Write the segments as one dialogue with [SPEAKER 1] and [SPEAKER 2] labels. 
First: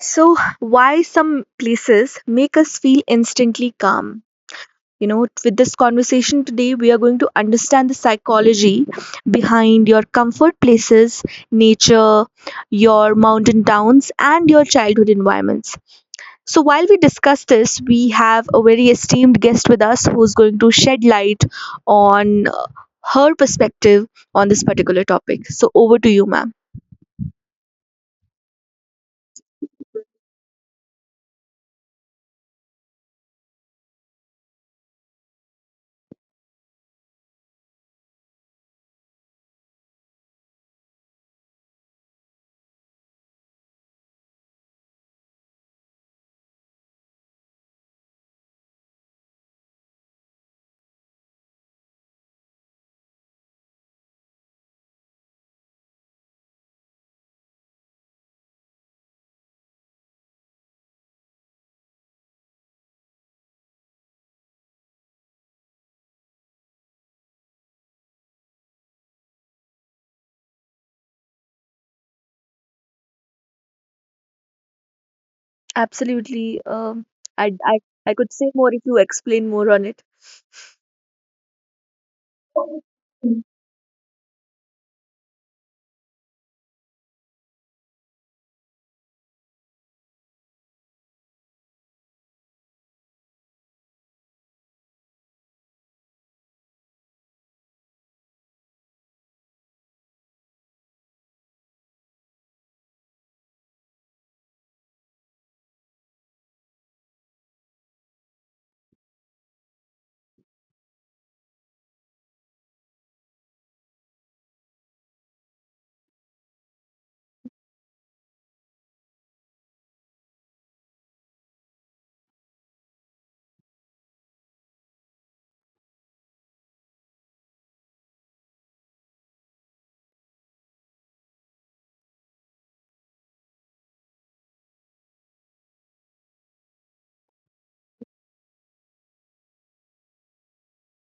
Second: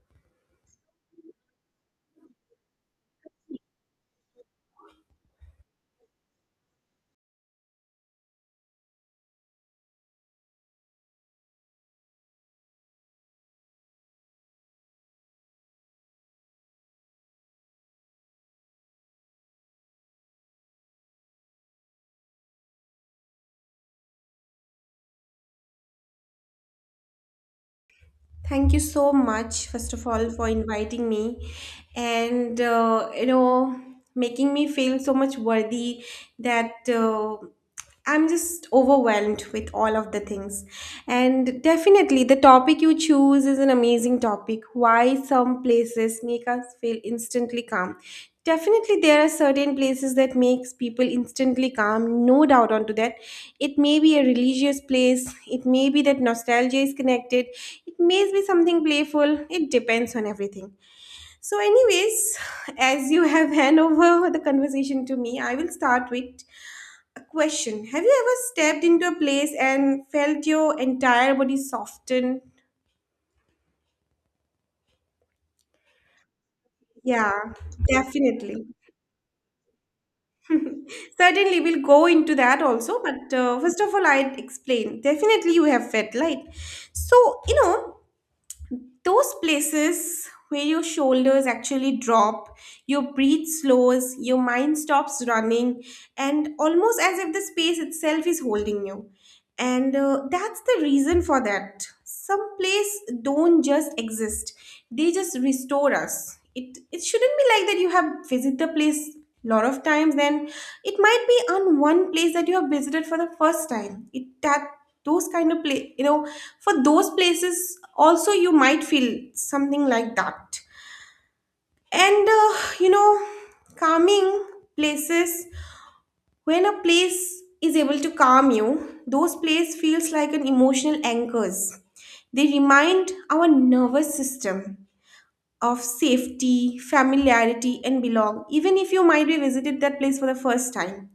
[SPEAKER 1] So, why some places make us feel instantly calm? You know, with this conversation today, we are going to understand the psychology behind your comfort places, nature, your mountain towns, and your childhood environments. So, while we discuss this, we have a very esteemed guest with us who's going to shed light on her perspective on this particular topic. So, over to you, ma'am.
[SPEAKER 2] Thank you so much, first of all, for inviting me and, making me feel so much worthy that I'm just overwhelmed with all of the things. And definitely, the topic you choose is an amazing topic. Why some places make us feel instantly calm. Definitely, there are certain places that makes people instantly calm. No doubt onto that. It may be a religious place. It may be that nostalgia is connected. It may be something playful. It depends on everything. So, anyways, as you have hand over the conversation to me, I will start with a question. Have you ever stepped into a place and felt your entire body soften?
[SPEAKER 1] Absolutely.
[SPEAKER 2] Yeah,
[SPEAKER 1] I, I, I could say
[SPEAKER 2] definitely.
[SPEAKER 1] more if you explain more on it.
[SPEAKER 2] Certainly, we'll go into that also. But first of all, I'd explain. Definitely, you have felt light. So, those places where your shoulders actually drop, your breath slows, your mind stops running, and almost as if the space itself is holding you. And that's the reason for that. Some plays don't just exist, they just restore us. It shouldn't be like that you have visited the place a lot of times. Then it might be on one place that you have visited for the first time. It that those kind of play, for those places also, you might feel something like that. And you know calming places, when a place is able to calm you, those plays feels like an emotional anchors. They remind our nervous system of safety, familiarity, and belong, even if you might be visited that place for the first time.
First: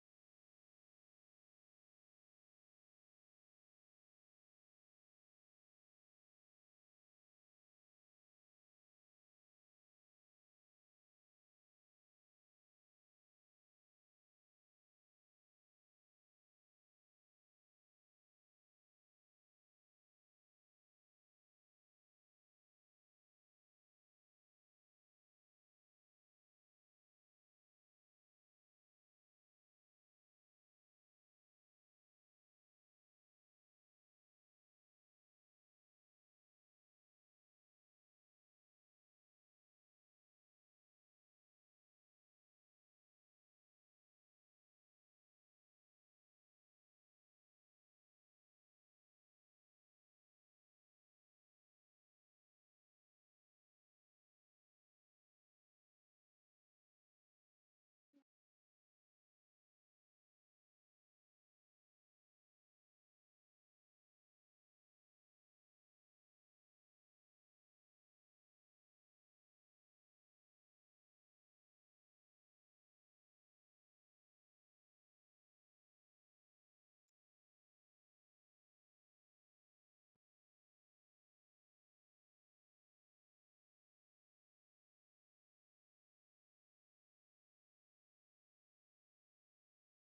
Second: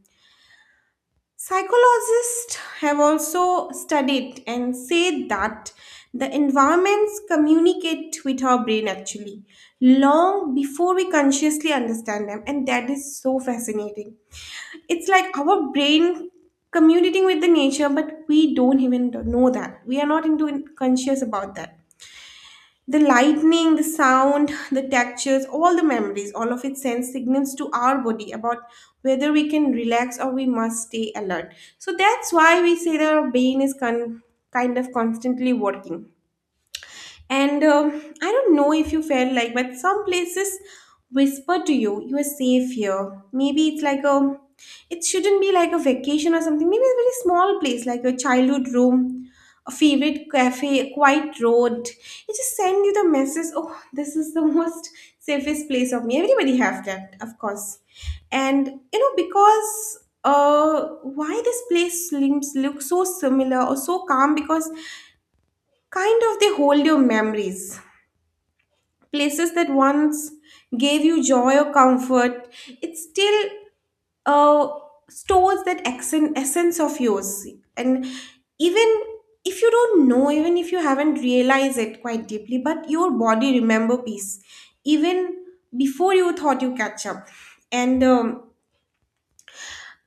[SPEAKER 2] Psychologists have also studied and said that the environments communicate with our brain actually long before we consciously understand them, and that is so fascinating. It's like our brain communicating with the nature, but we don't even know that. We are not into conscious about that. The lightning, the sound, the textures, all the memories, all of it sends signals to our body about whether we can relax or we must stay alert. So that's why we say that our brain is kind of constantly working. And I don't know if you felt like, but some places whisper to you, you are safe here. Maybe it's like a, it shouldn't be like a vacation or something. Maybe a very small place, like a childhood room, a favorite cafe, a quiet road. It just send you the message, oh, this is the most safest place of me. Everybody have that, of course. And, because why this place seems look so similar or so calm, because kind of they hold your memories. Places that once gave you joy or comfort, it still uh, stores that accent, essence of yours. And even if you don't know, even if you haven't realized it quite deeply, but your body remember peace, even before you thought you catch up. And um,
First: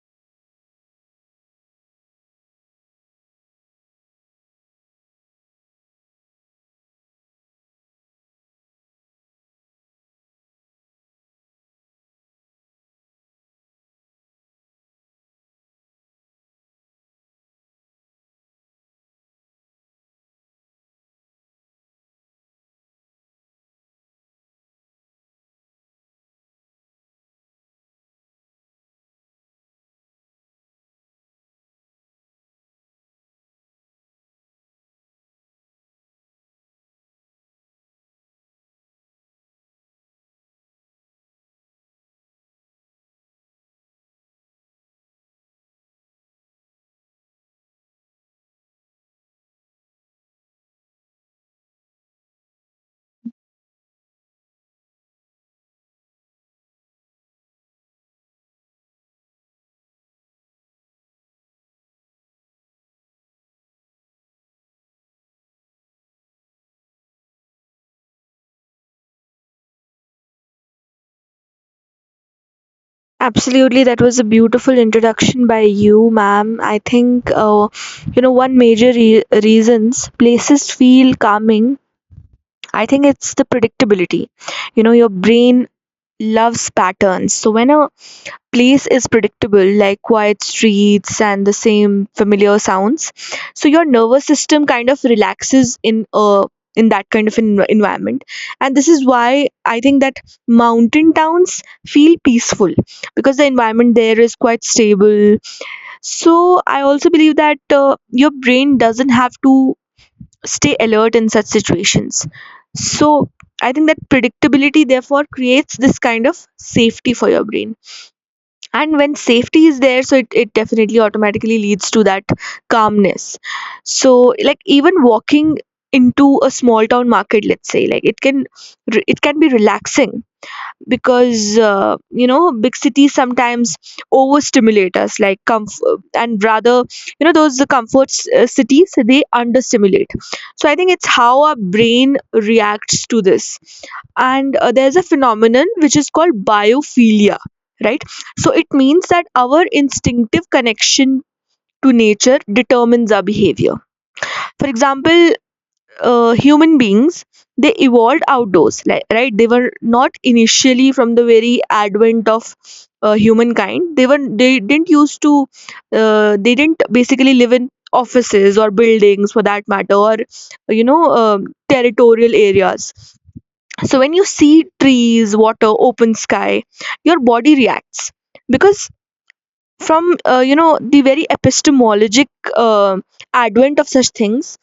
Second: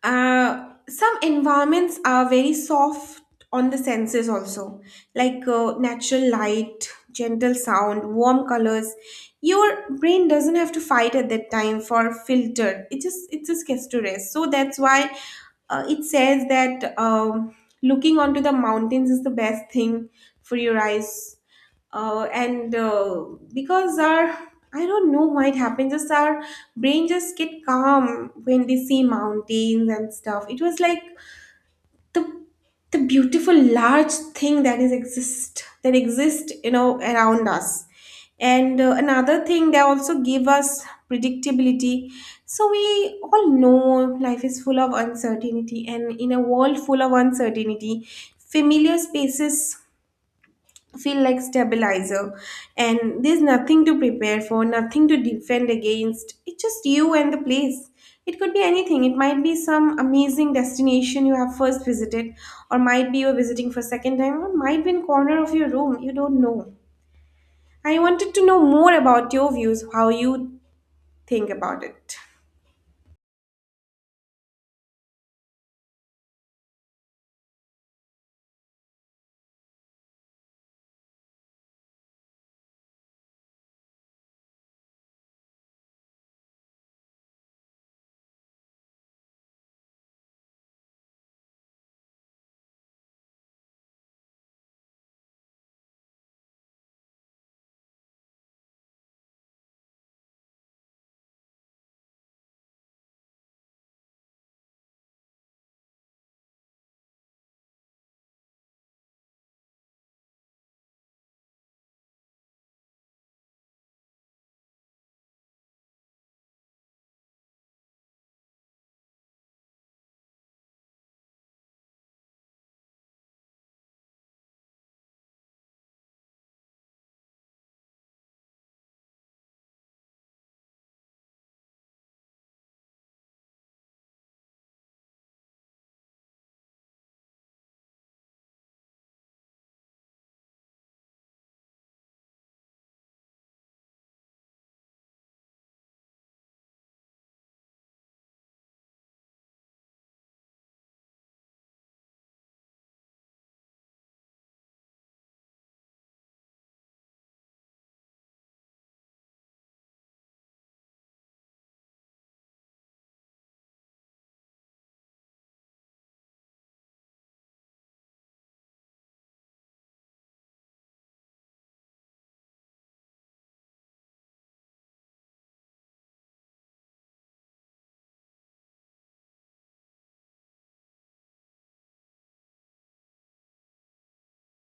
[SPEAKER 2] uh, some environments are very soft on the senses also, like natural light, gentle sound, warm colors. Your brain doesn't have to fight at that time for filter. It just gets to rest. So that's why it says that looking onto the mountains is the best thing for your eyes, and because our, I don't know why it happens, just our brain just get calm when they see mountains and stuff. It was like the the beautiful large thing that is exist that exist, you know, around us. And another thing, they also give us predictability. So we all know life is full of uncertainty, and in a world full of uncertainty familiar spaces feel like stabilizer. And there's nothing to prepare for, nothing to defend against. It's just you and the place. It could be anything. It might be some amazing destination you have first visited, or might be you're visiting for second time, or might be in corner of your room, you don't know. I wanted to know more about your views, how you think about it.
[SPEAKER 1] Absolutely, that was a beautiful introduction by you, ma'am. I think, you know, one major reasons places feel calming, I think it's the predictability. You know, your brain loves patterns. So when a place is predictable, like quiet streets and the same familiar sounds, so your nervous system kind of relaxes in that kind of environment. And this is why I think that mountain towns feel peaceful because the environment there is quite stable. So I also believe that your brain doesn't have to stay alert in such situations. So I think that predictability therefore creates this kind of safety for your brain. And when safety is there, so it definitely automatically leads to that calmness. So like even walking into a small town market, let's say, like it can be relaxing because you know, big cities sometimes overstimulate us like comfort and rather, you know, those the comfort cities, they understimulate. So I think it's how our brain reacts to this. And there's a phenomenon which is called biophilia, right? So it means that our instinctive connection to nature determines our behavior. For example, human beings, they evolved outdoors, like, right? They were not initially from the very advent of humankind. They were they didn't used to they didn't basically live in offices or buildings for that matter, or you know, um, territorial areas. So when you see trees, water, open sky, your body reacts because from you know, the very epistemologic uh, advent of such things.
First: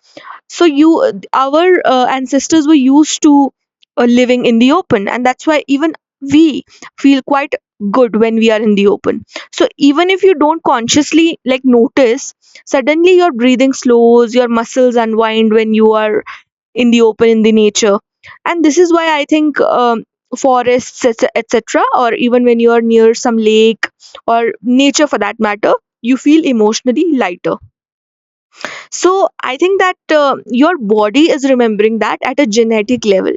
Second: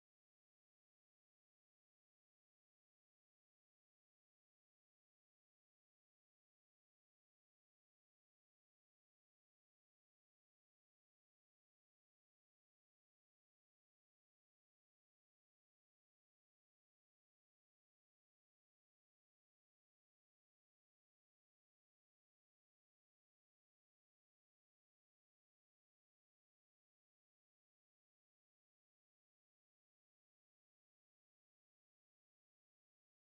[SPEAKER 1] So you, our ancestors were used to living in the open, and that's why even we feel quite good when we are in the open. So even if you don't consciously like notice, suddenly your breathing slows, your muscles unwind when you are in the open in the nature. And this is why I think, forests, etc, or even when you are near some lake or nature for that matter, you feel emotionally lighter. So I think that your body is remembering that at a genetic level.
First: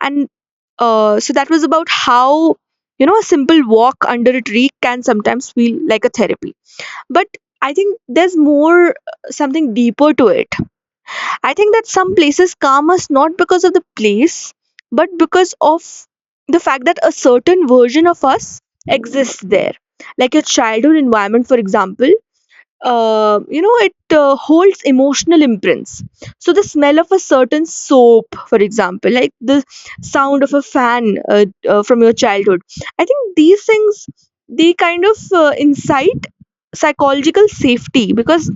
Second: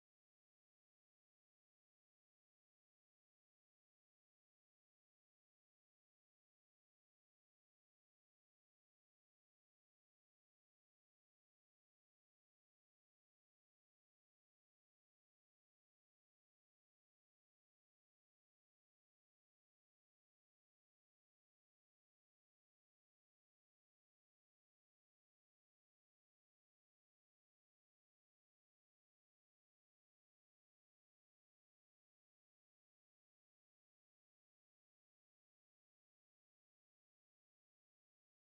[SPEAKER 1] And so that was about how, you know, a simple walk under a tree can sometimes feel like a therapy. But I think there's more, something deeper to it. I think that some places calm us not because of the place, but because of the fact that a certain version of us exists there. Like your childhood environment, for example, you know, it holds emotional imprints. So the smell of a certain soap, for example, like the sound of a fan, from your childhood, I think these things, they kind of incite psychological safety because,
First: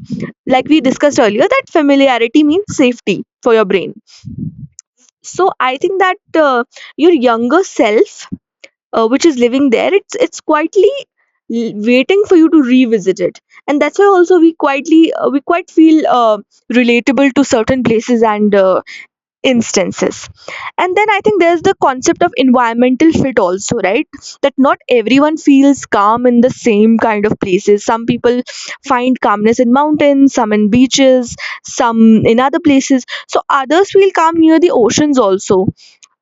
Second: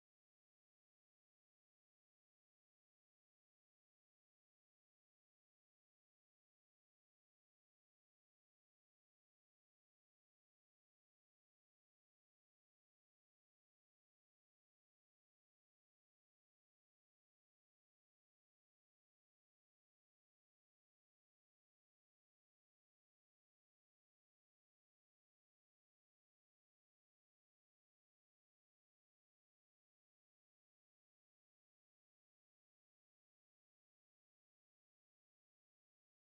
[SPEAKER 1] like we discussed earlier, that familiarity means safety for your brain. So I think that, your younger self, which is living there, it's quietly waiting for you to revisit it. And that's why also we quietly we quite feel relatable to certain places and instances. And then I think there's the concept of environmental fit also, right? That not everyone feels calm in the same kind of places. Some people find calmness in mountains, some in beaches, some in other places. So others feel calm near the oceans also.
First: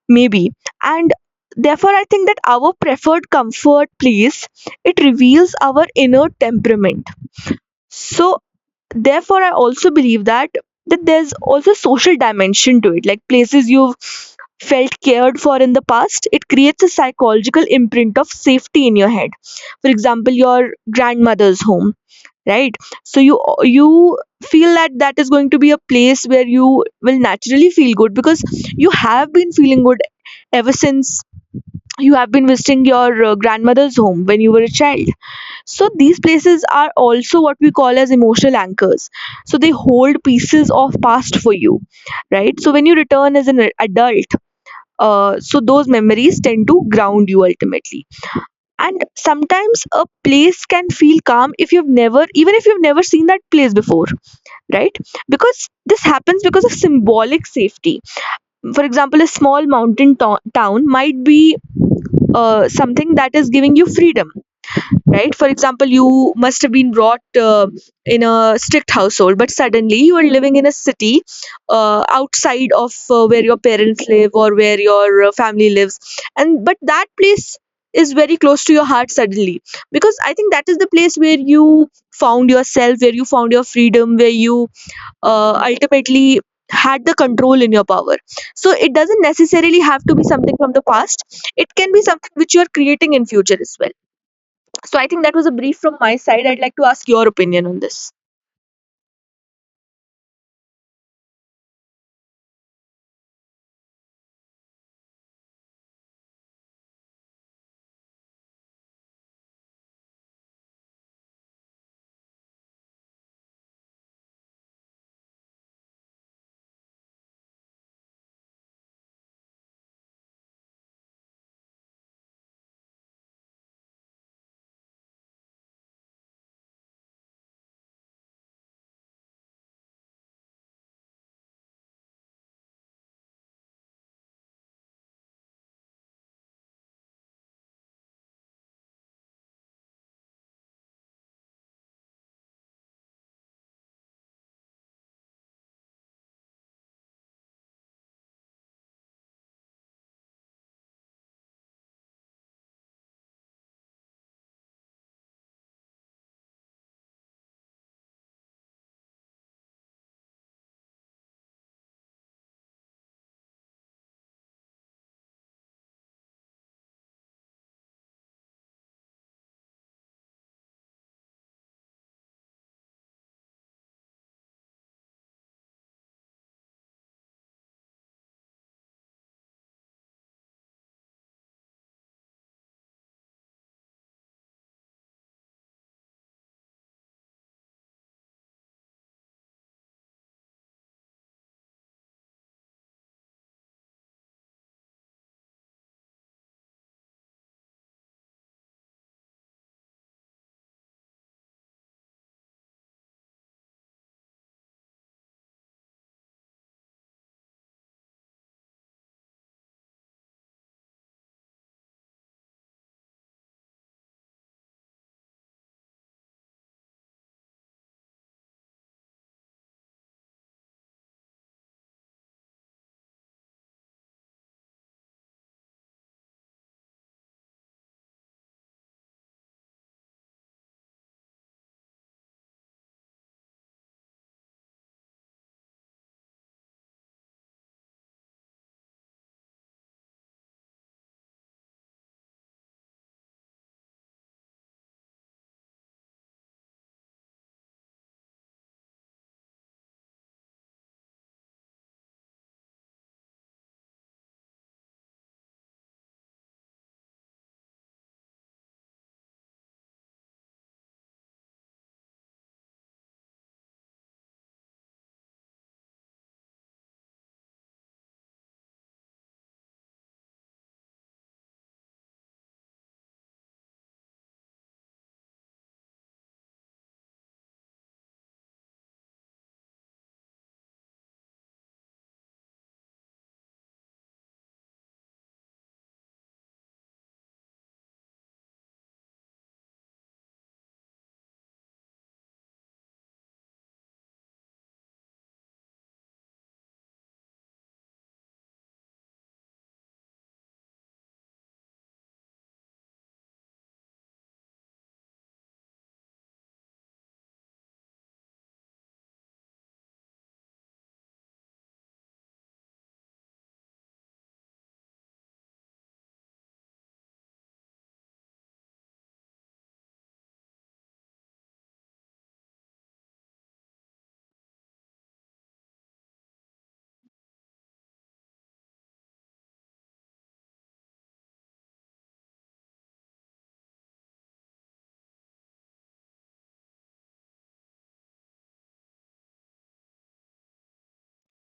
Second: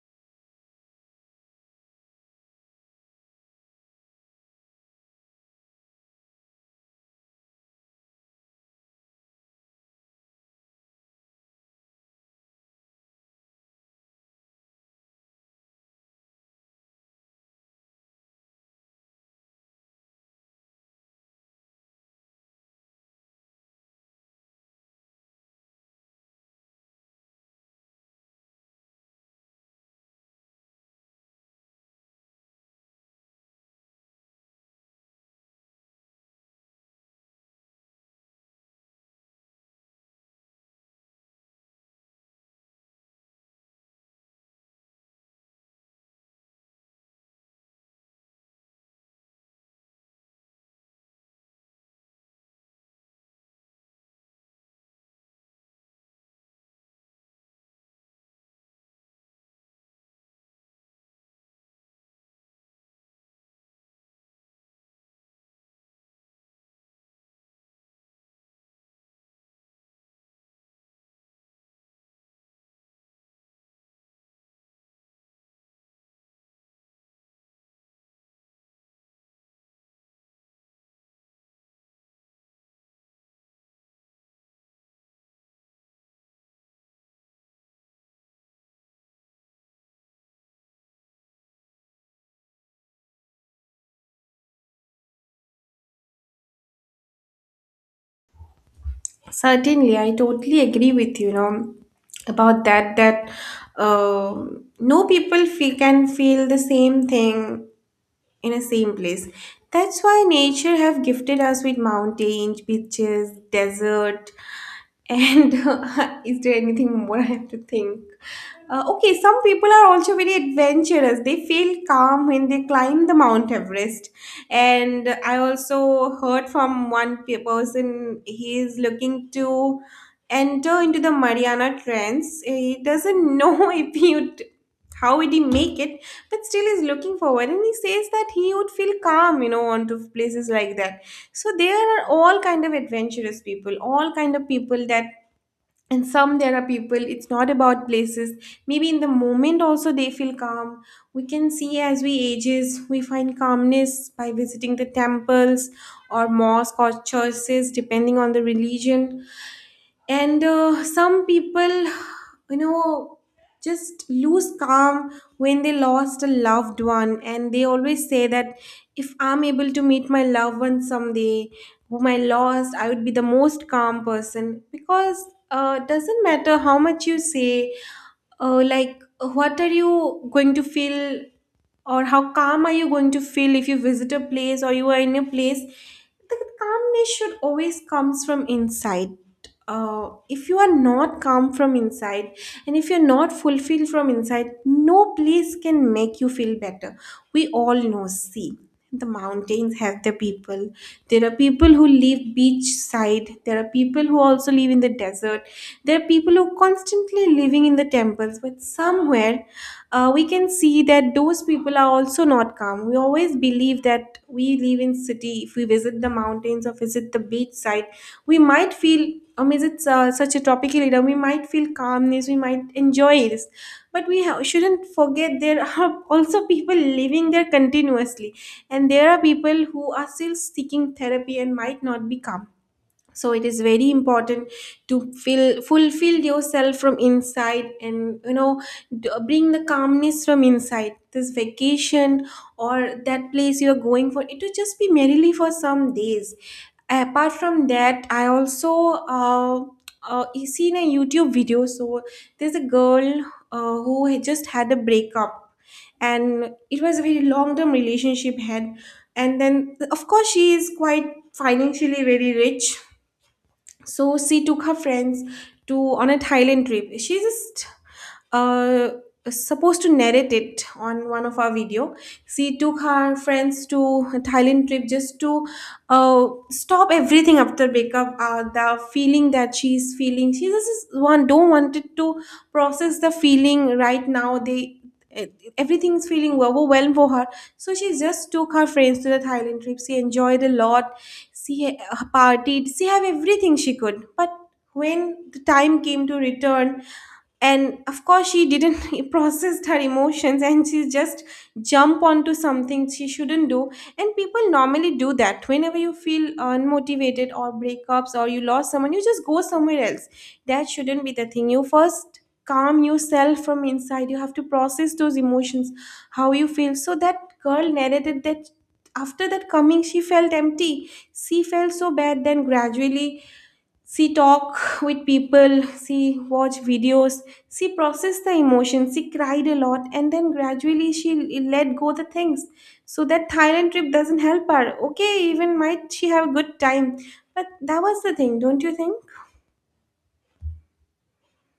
[SPEAKER 1] Maybe. And therefore, I think that our preferred comfort place, it reveals our inner temperament. So therefore, I also believe that that there's also social dimension to it. Like places you've felt cared for in the past, it creates a psychological imprint of safety in your head. For example, your grandmother's home, right? So you feel that that is going to be a place where you will naturally feel good because you have been feeling good ever since you have been visiting your grandmother's home when you were a child. So these places are also what we call as emotional anchors. So they hold pieces of past for you, right? So when you return as an adult, so those memories tend to ground you ultimately. And sometimes a place can feel calm if you've never, even if you've never seen that place before, right? Because this happens because of symbolic safety. For example, a small mountain town might be something that is giving you freedom, right? For example, you must have been brought in a strict household, but suddenly you are living in a city outside of where your parents live, or where your family lives. And but that place is very close to your heart suddenly because I think that is the place where you found yourself, where you found your freedom, where you ultimately had the control in your power. So it doesn't necessarily have to be something from the past. It can be something which you are creating in future as well. So I think that was a brief from my side. I'd like to ask your opinion on this.
[SPEAKER 2] Certainly, I totally agree with you, about that no people feel, can feel the same thing in a same place. That's why nature have gifted us with mountains, beaches, desert, and is there anything more I have to think? Okay, some people are also very adventurous. They feel calm when they climb the Mount Everest. And I also heard from one person, he is looking to enter into the Mariana Trench. He doesn't know if he would, how would he make it, but still is looking forward, and he says that he would feel calm, onto places like that. So there are all kind of adventurous people, all kind of people that, and some there are people, it's not about places. Maybe in the moment also they feel calm. We can see as we ages we find calmness by visiting the temples or mosque or churches depending on the religion. And some people, you know just lose calm when they lost a loved one, and they always say that if I'm able to meet my loved one someday whom I lost, I would be the most calm person. Because it doesn't matter how much you say, like what are you going to feel or how calm are you going to feel if you visit a place or you are in a place. The calmness should always comes from inside. If you are not calm from inside, and if you're not fulfilled from inside, no place can make you feel better. We all know, see, the mountains have their people. There are people who live beach side, there are people who also live in the desert, there are people who constantly living in the temples, but somewhere we can see that those people are also not calm. We always believe that we live in city. If we visit the mountains or visit the beach side, we might feel. Is it such a topical leader? We might feel calmness. We might enjoy this, but we shouldn't forget there are also people living there continuously, and there are people who are still seeking therapy and might not be calm. So it is very important to fill fulfill yourself from inside, and bring the calmness from inside. This vacation or that place you are going for, it will just be merely for some days. Apart from that, I also uh, seen a YouTube video. So there's a girl who had just had a breakup, and it was a very long term relationship had. And then of course she is quite financially very rich. So she took her friends to, on a Thailand trip, she just uh, supposed to narrate it on one of our video. She took her friends to a Thailand trip just to stop everything after breakup. The feeling that she's feeling, she just one don't wanted to process the feeling right now. They e- everything's feeling overwhelmed for her. So she just took her friends to the Thailand trip. She enjoyed a lot, she partied, she have everything she could. But when the time came to return, and of course she didn't process her emotions, and she just jump onto something she shouldn't do. And people normally do that, whenever you feel unmotivated or breakups or you lost someone, you just go somewhere else. That shouldn't be the thing. You first calm yourself from inside, you have to process those emotions, how you feel. So that girl narrated that after that coming she felt empty, she felt so bad, then gradually she talk with people, she watch videos, she process the emotions, she cried a lot, and then gradually she let go the things. So that Thailand trip doesn't help her. Okay, even might she have a good time. But that was the thing, don't you think?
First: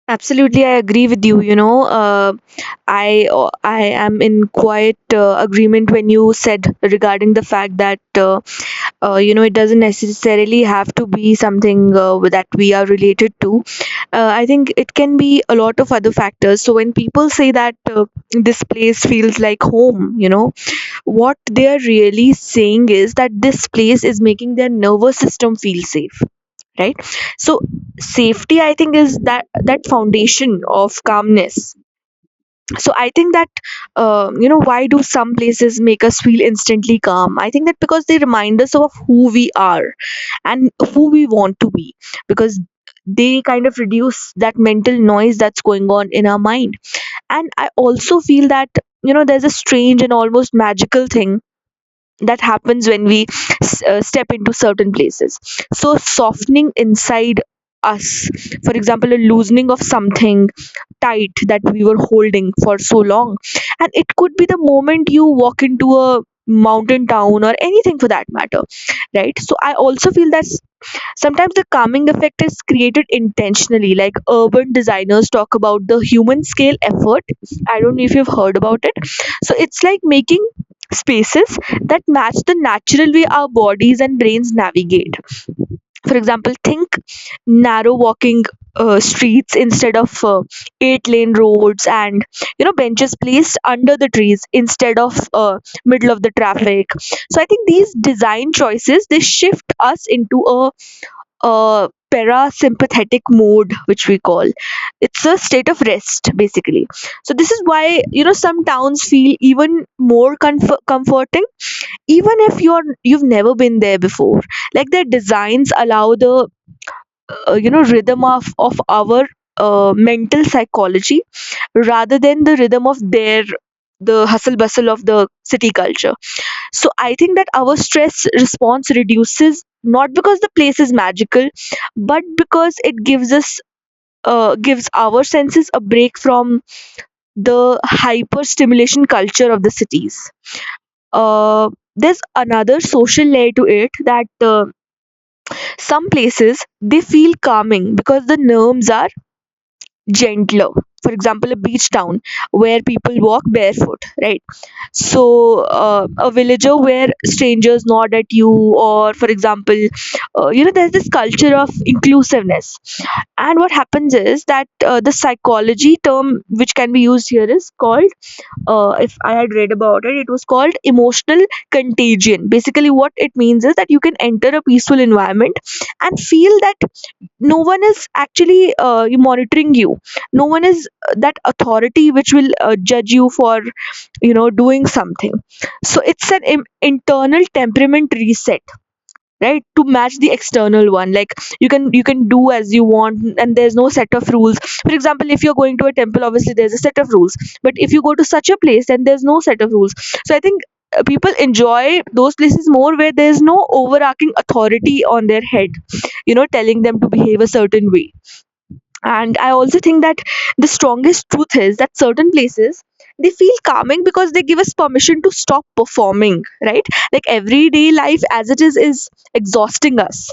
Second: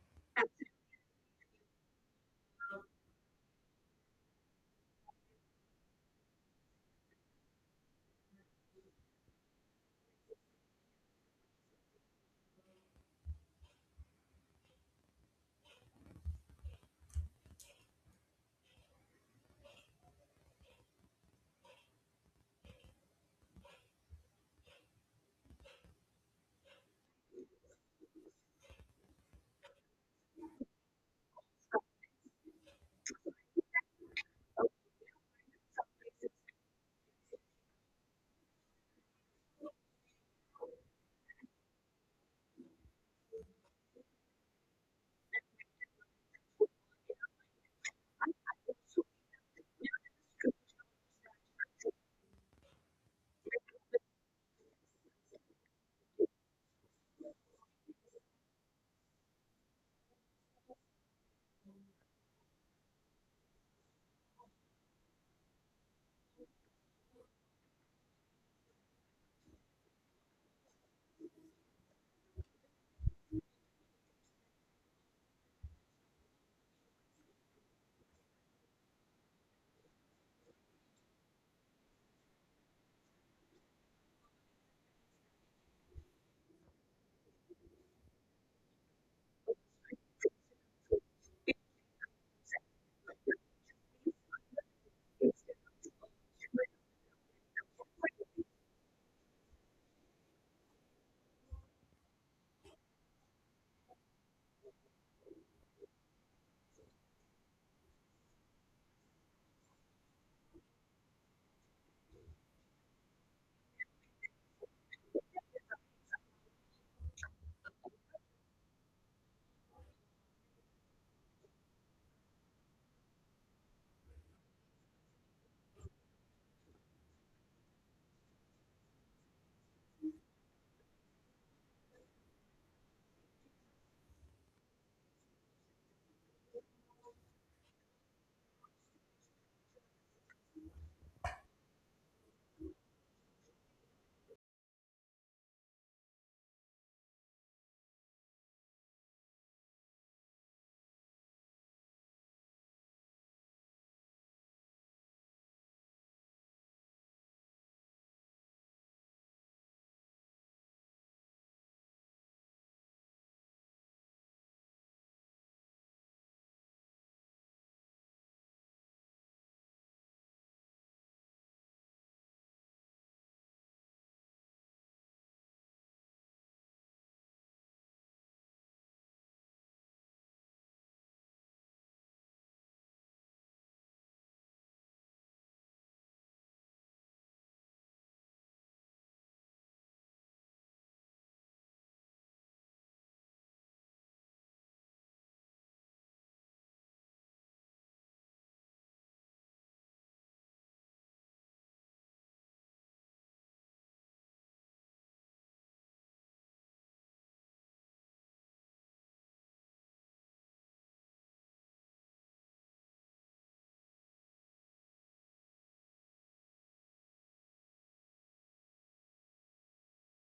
[SPEAKER 1] Absolutely, I agree with you. You know, I I am in quite agreement when you said regarding the fact that you know, it doesn't necessarily have to be something that we are related to. I think it can be a lot of other factors. So when people say that, this place feels like home, you know, what they are really saying is that this place is making their nervous system feel safe, right? So safety, I think, is that that foundation of calmness. So I think that, you know, why do some places make us feel instantly calm? I think that because they remind us of who we are and who we want to be, because they kind of reduce that mental noise that's going on in our mind. And I also feel that, you know, there's a strange and almost magical thing that happens when we step into certain places. So softening inside us, for example, a loosening of something tight that we were holding for so long. And it could be the moment you walk into a mountain town or anything for that matter, right? So I also feel that sometimes the calming effect is created intentionally. Like urban designers talk about the human scale effort. I don't know if you've heard about it. So it's like making spaces that match the natural way our bodies and brains navigate. For example, think narrow walking streets instead of eight-lane roads, and you know, benches placed under the trees instead of middle of the traffic. So I think these design choices, they shift us into a parasympathetic mode, which we call, it's a state of rest basically. So this is why, you know, some towns feel even more comforting, even if you've never been there before. Like their designs allow the you know, rhythm of our mental psychology rather than the rhythm of their, the hustle bustle of the city culture. So I think that our stress response reduces not because the place is magical, but because it gives us gives our senses a break from the hyper stimulation culture of the cities. uh, there's another social layer to it, that some places, they feel calming because the nerves are gentler. For example, a beach town where people walk barefoot, right? So a villager where strangers nod at you, or for example, you know, there's this culture of inclusiveness. And what happens is that, the psychology term which can be used here is called, if I had read about it, it was called emotional contagion. Basically, what it means is that you can enter a peaceful environment and feel that no one is actually monitoring you. No one is that authority which will judge you for, you know, doing something. So it's an internal temperament reset, right, to match the external one. Like you can do as you want, and there's no set of rules. For example, if you're going to a temple, obviously there's a set of rules, but if you go to such a place, then there's no set of rules. So I think people enjoy those places more where there's no overarching authority on their head, you know, telling them to behave a certain way. And I also think that the strongest truth is that certain places, they feel calming because they give us permission to stop performing, right? Like everyday life as it is exhausting us,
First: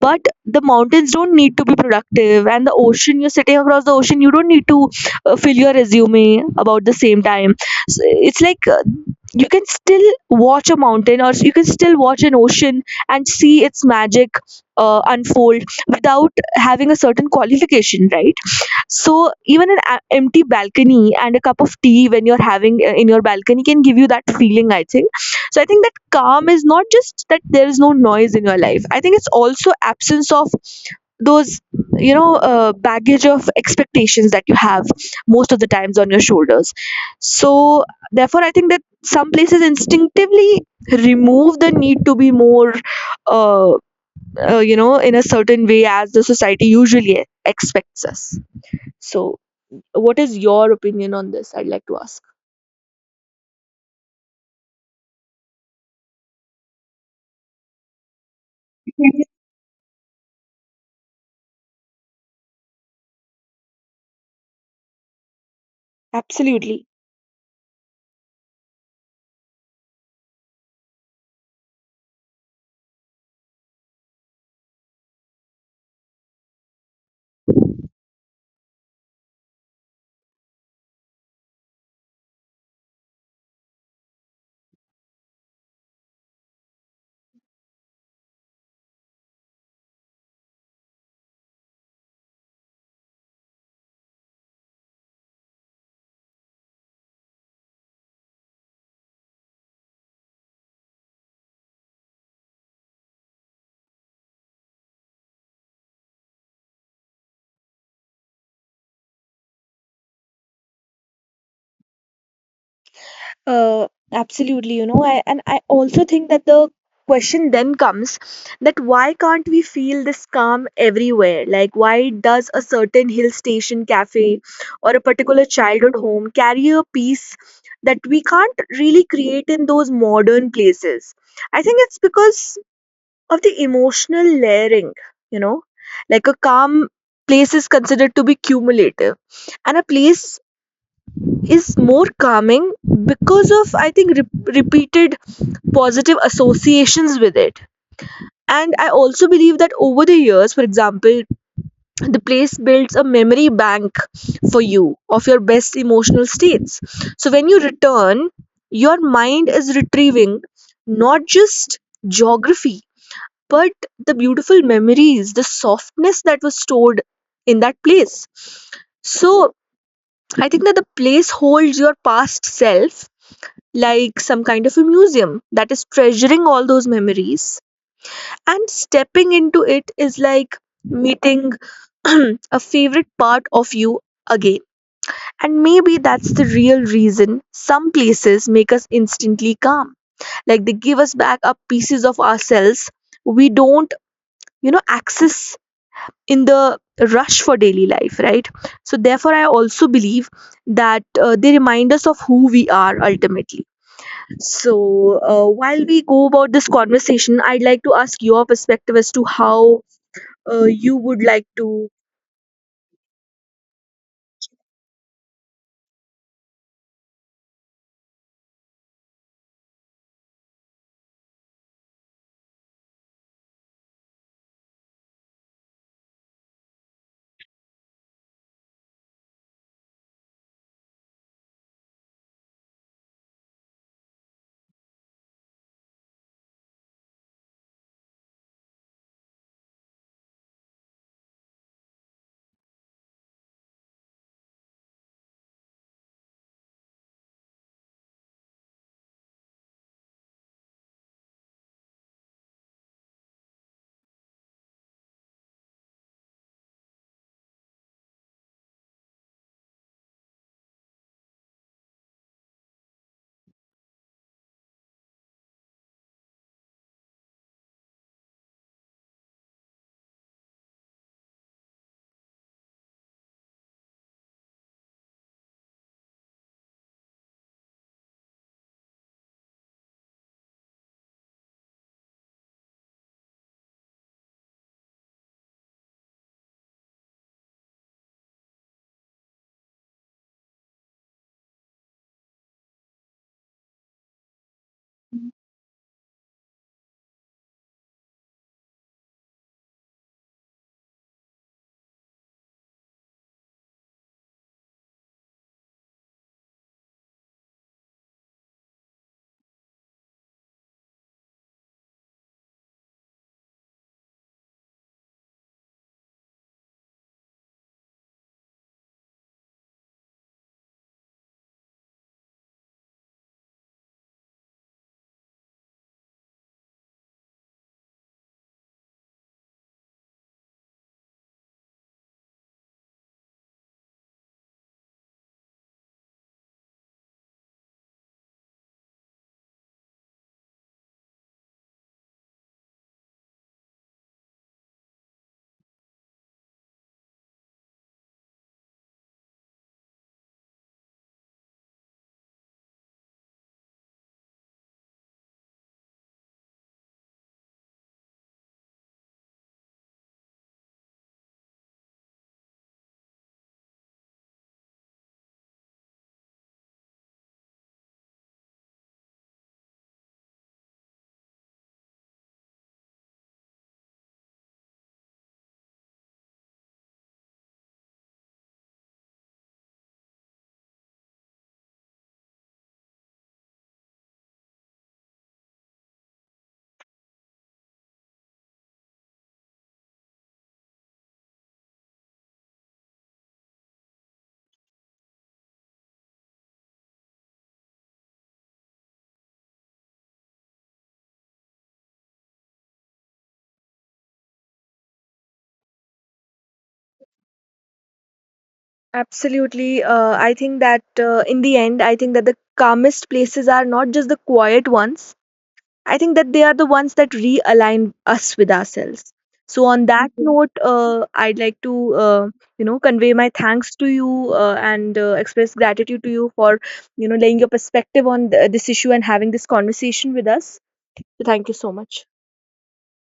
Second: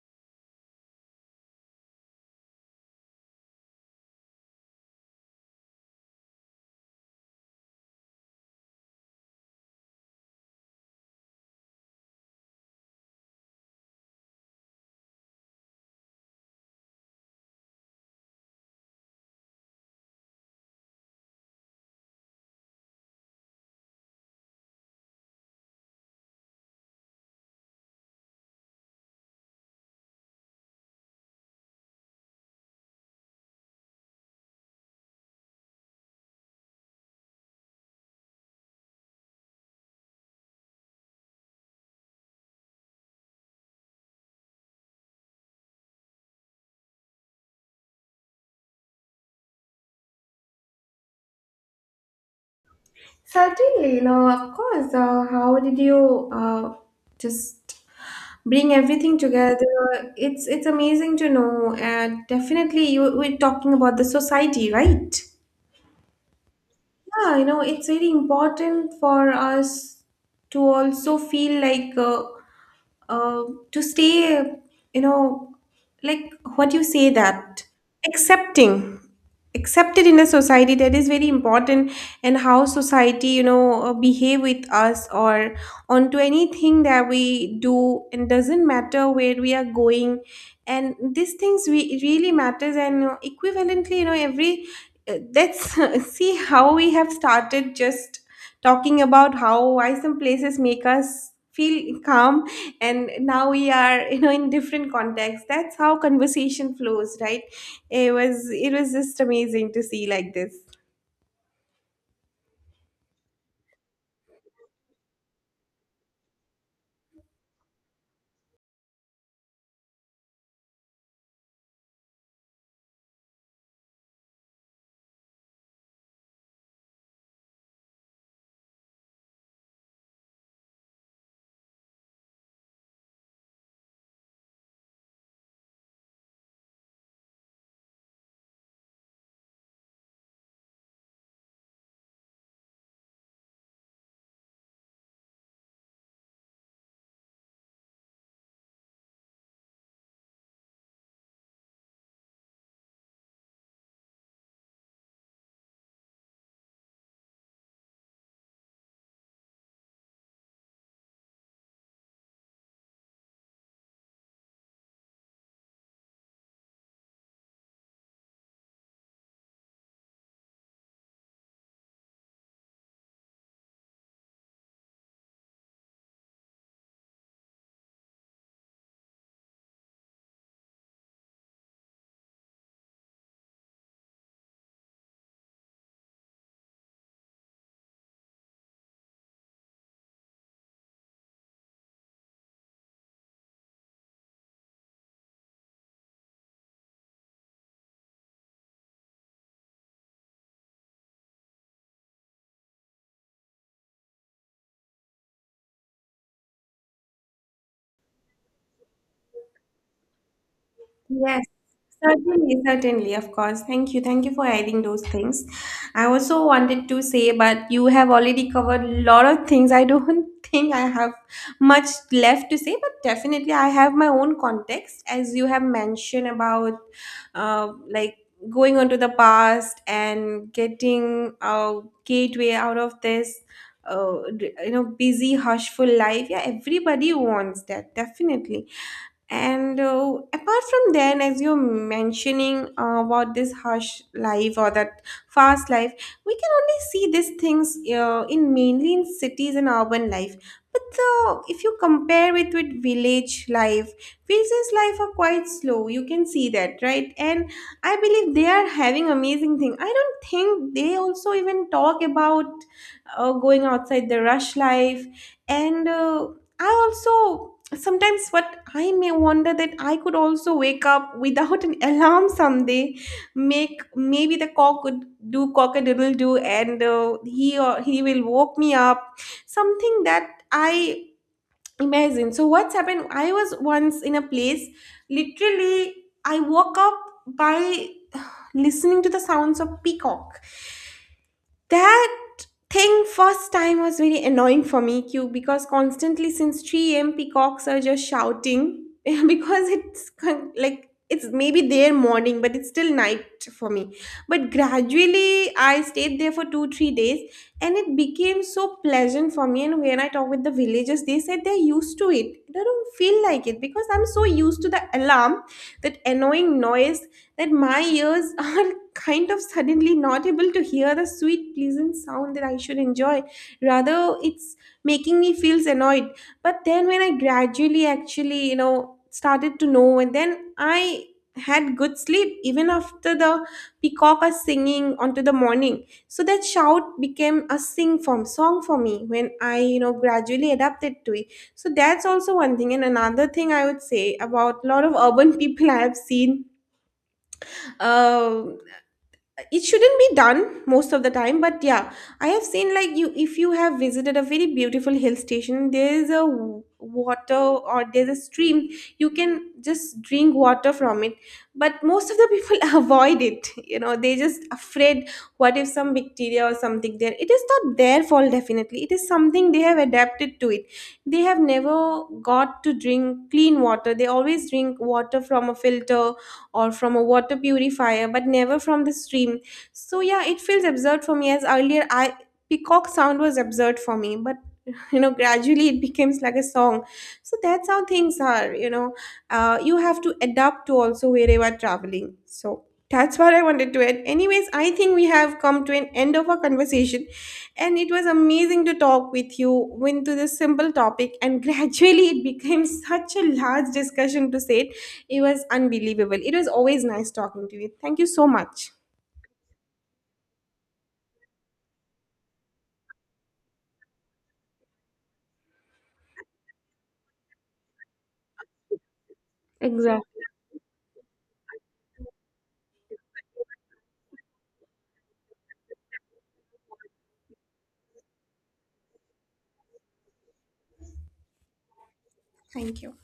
[SPEAKER 1] but the mountains don't need to be productive, and the ocean, you're sitting across the ocean, you don't need to fill your resume about the same time. So it's like you can still watch a mountain, or you can still watch an ocean and see its magic unfold without having a certain qualification, right? So even an empty balcony and a cup of tea when you're having in your balcony can give you that feeling, I think. So I think that calm is not just that there is no noise in your life. I think it's also absence of those, you know, baggage of expectations that you have most of the times on your shoulders. So therefore, I think that some places instinctively remove the need to be more, uh, you know, in a certain way as the society usually expects us. So what is your opinion on this? I'd like to ask.
[SPEAKER 2] Certainly, no, of course. How did you just bring everything together? It's amazing to know. And definitely, you we're talking about the society, right?
[SPEAKER 1] Absolutely.
[SPEAKER 2] Yeah, it's very important for us to also feel like uh, to stay, you know, like what you say that accepting, accepted in a society, that is very important. And how society, behave with us or onto anything that we do, and doesn't matter where we are going, and these things we it really matters. And equivalently, every let's see how we have started just talking about how why some places make us feel calm, and now we are in different contexts. That's how conversation flows, right? It was just amazing to see, like this.
[SPEAKER 1] Absolutely, you know, I, and I also think that the question then comes, that why can't we feel this calm everywhere? Like, why does a certain hill station cafe or a particular childhood home carry a peace that we can't really create in those modern places? I think it's because of the emotional layering, you know, like a calm place is considered to be cumulative, and a place is more calming because of, I think, repeated positive associations with it. And I also believe that over the years, for example, the place builds a memory bank for you of your best emotional states. So when you return, your mind is retrieving not just geography, but the beautiful memories, the softness that was stored in that place. So I think that the place holds your past self, like some kind of a museum that is treasuring all those memories. And stepping into it is like meeting a favorite part of you again. And maybe that's the real reason some places make us instantly calm. Like they give us back up pieces of ourselves we don't, you know, access in the rush for daily life, right? So, therefore, I also believe that they remind us of who we are ultimately. So, while we go about this conversation, I'd like to ask your perspective as to how you would
[SPEAKER 2] Yes,
[SPEAKER 1] like to.
[SPEAKER 2] certainly, certainly, of course. Thank you. Thank you for adding those things. I also wanted to say, but you have already covered a lot of things. I don't think I have much left to say, but definitely I have my own context, as you have mentioned about uh, like going onto the past and getting a gateway out of this. Uh, you know, busy, hushful life. Yeah, everybody wants that, definitely, and apart from then, as you're mentioning about this harsh life or that fast life, we can only see these things in mainly in cities and urban life. But if you compare it with village life, villages life are quite slow. You can see that, right? And I believe they are having amazing thing. I don't think they also even talk about going outside the rush life. And I also sometimes what I may wonder that I could also wake up without an alarm someday, make maybe the cock would do cock a doodle do, and he will woke me up, something that I imagine. So what's happened, I was once in a place, literally I woke up by listening to the sounds of peacock. That thing first time was very annoying for me, Q, because constantly since 3 a.m. peacocks are just shouting because like it's maybe their morning, but it's still night for me. But gradually, I stayed there for two, 3 days, and it became so pleasant for me. And when I talk with the villagers, they said they're used to it. They don't feel like it because I'm so used to the alarm, that annoying noise, that my ears are kind of suddenly not able to hear the sweet, pleasant sound that I should enjoy. Rather, it's making me feels annoyed. But then when I gradually actually, started to know, and then I had good sleep even after the peacock are singing onto the morning, so that shout became a sing form song for me when I, gradually adapted to it. So that's also one thing, and another thing I would say about a lot of urban people I have seen. uh, it shouldn't be done most of the time, but yeah, I have seen, like, you if you have visited a very beautiful hill station, there is a water, or there's a stream, you can just drink water from it, but most of the people avoid it, you know, they just afraid what if some bacteria or something there. It is not their fault, definitely, it is something they have adapted to it. They have never got to drink clean water, they always drink water from a filter or from a water purifier, but never from the stream. So yeah, it feels absurd for me, as earlier I, peacock sound was absurd for me, but you know, gradually it becomes like a song. So that's how things are, you know. You have to adapt to also wherever traveling. So that's what I wanted to add. Anyways, I think we have come to an end of our conversation, and it was amazing to talk with you into this simple topic. And gradually, it became such a large discussion to say it. It was unbelievable. It was always nice talking to you. Thank you so much.
[SPEAKER 1] Absolutely. I think that in the end, I think that the calmest places are not just the quiet ones. I think that they are the ones that realign us with ourselves. So, on that Mhm. note, I'd like to, uh, you know, convey my thanks to you and express gratitude to you for, you know, laying your perspective on this issue and having this conversation with us. So thank you so much.
[SPEAKER 2] Thank you.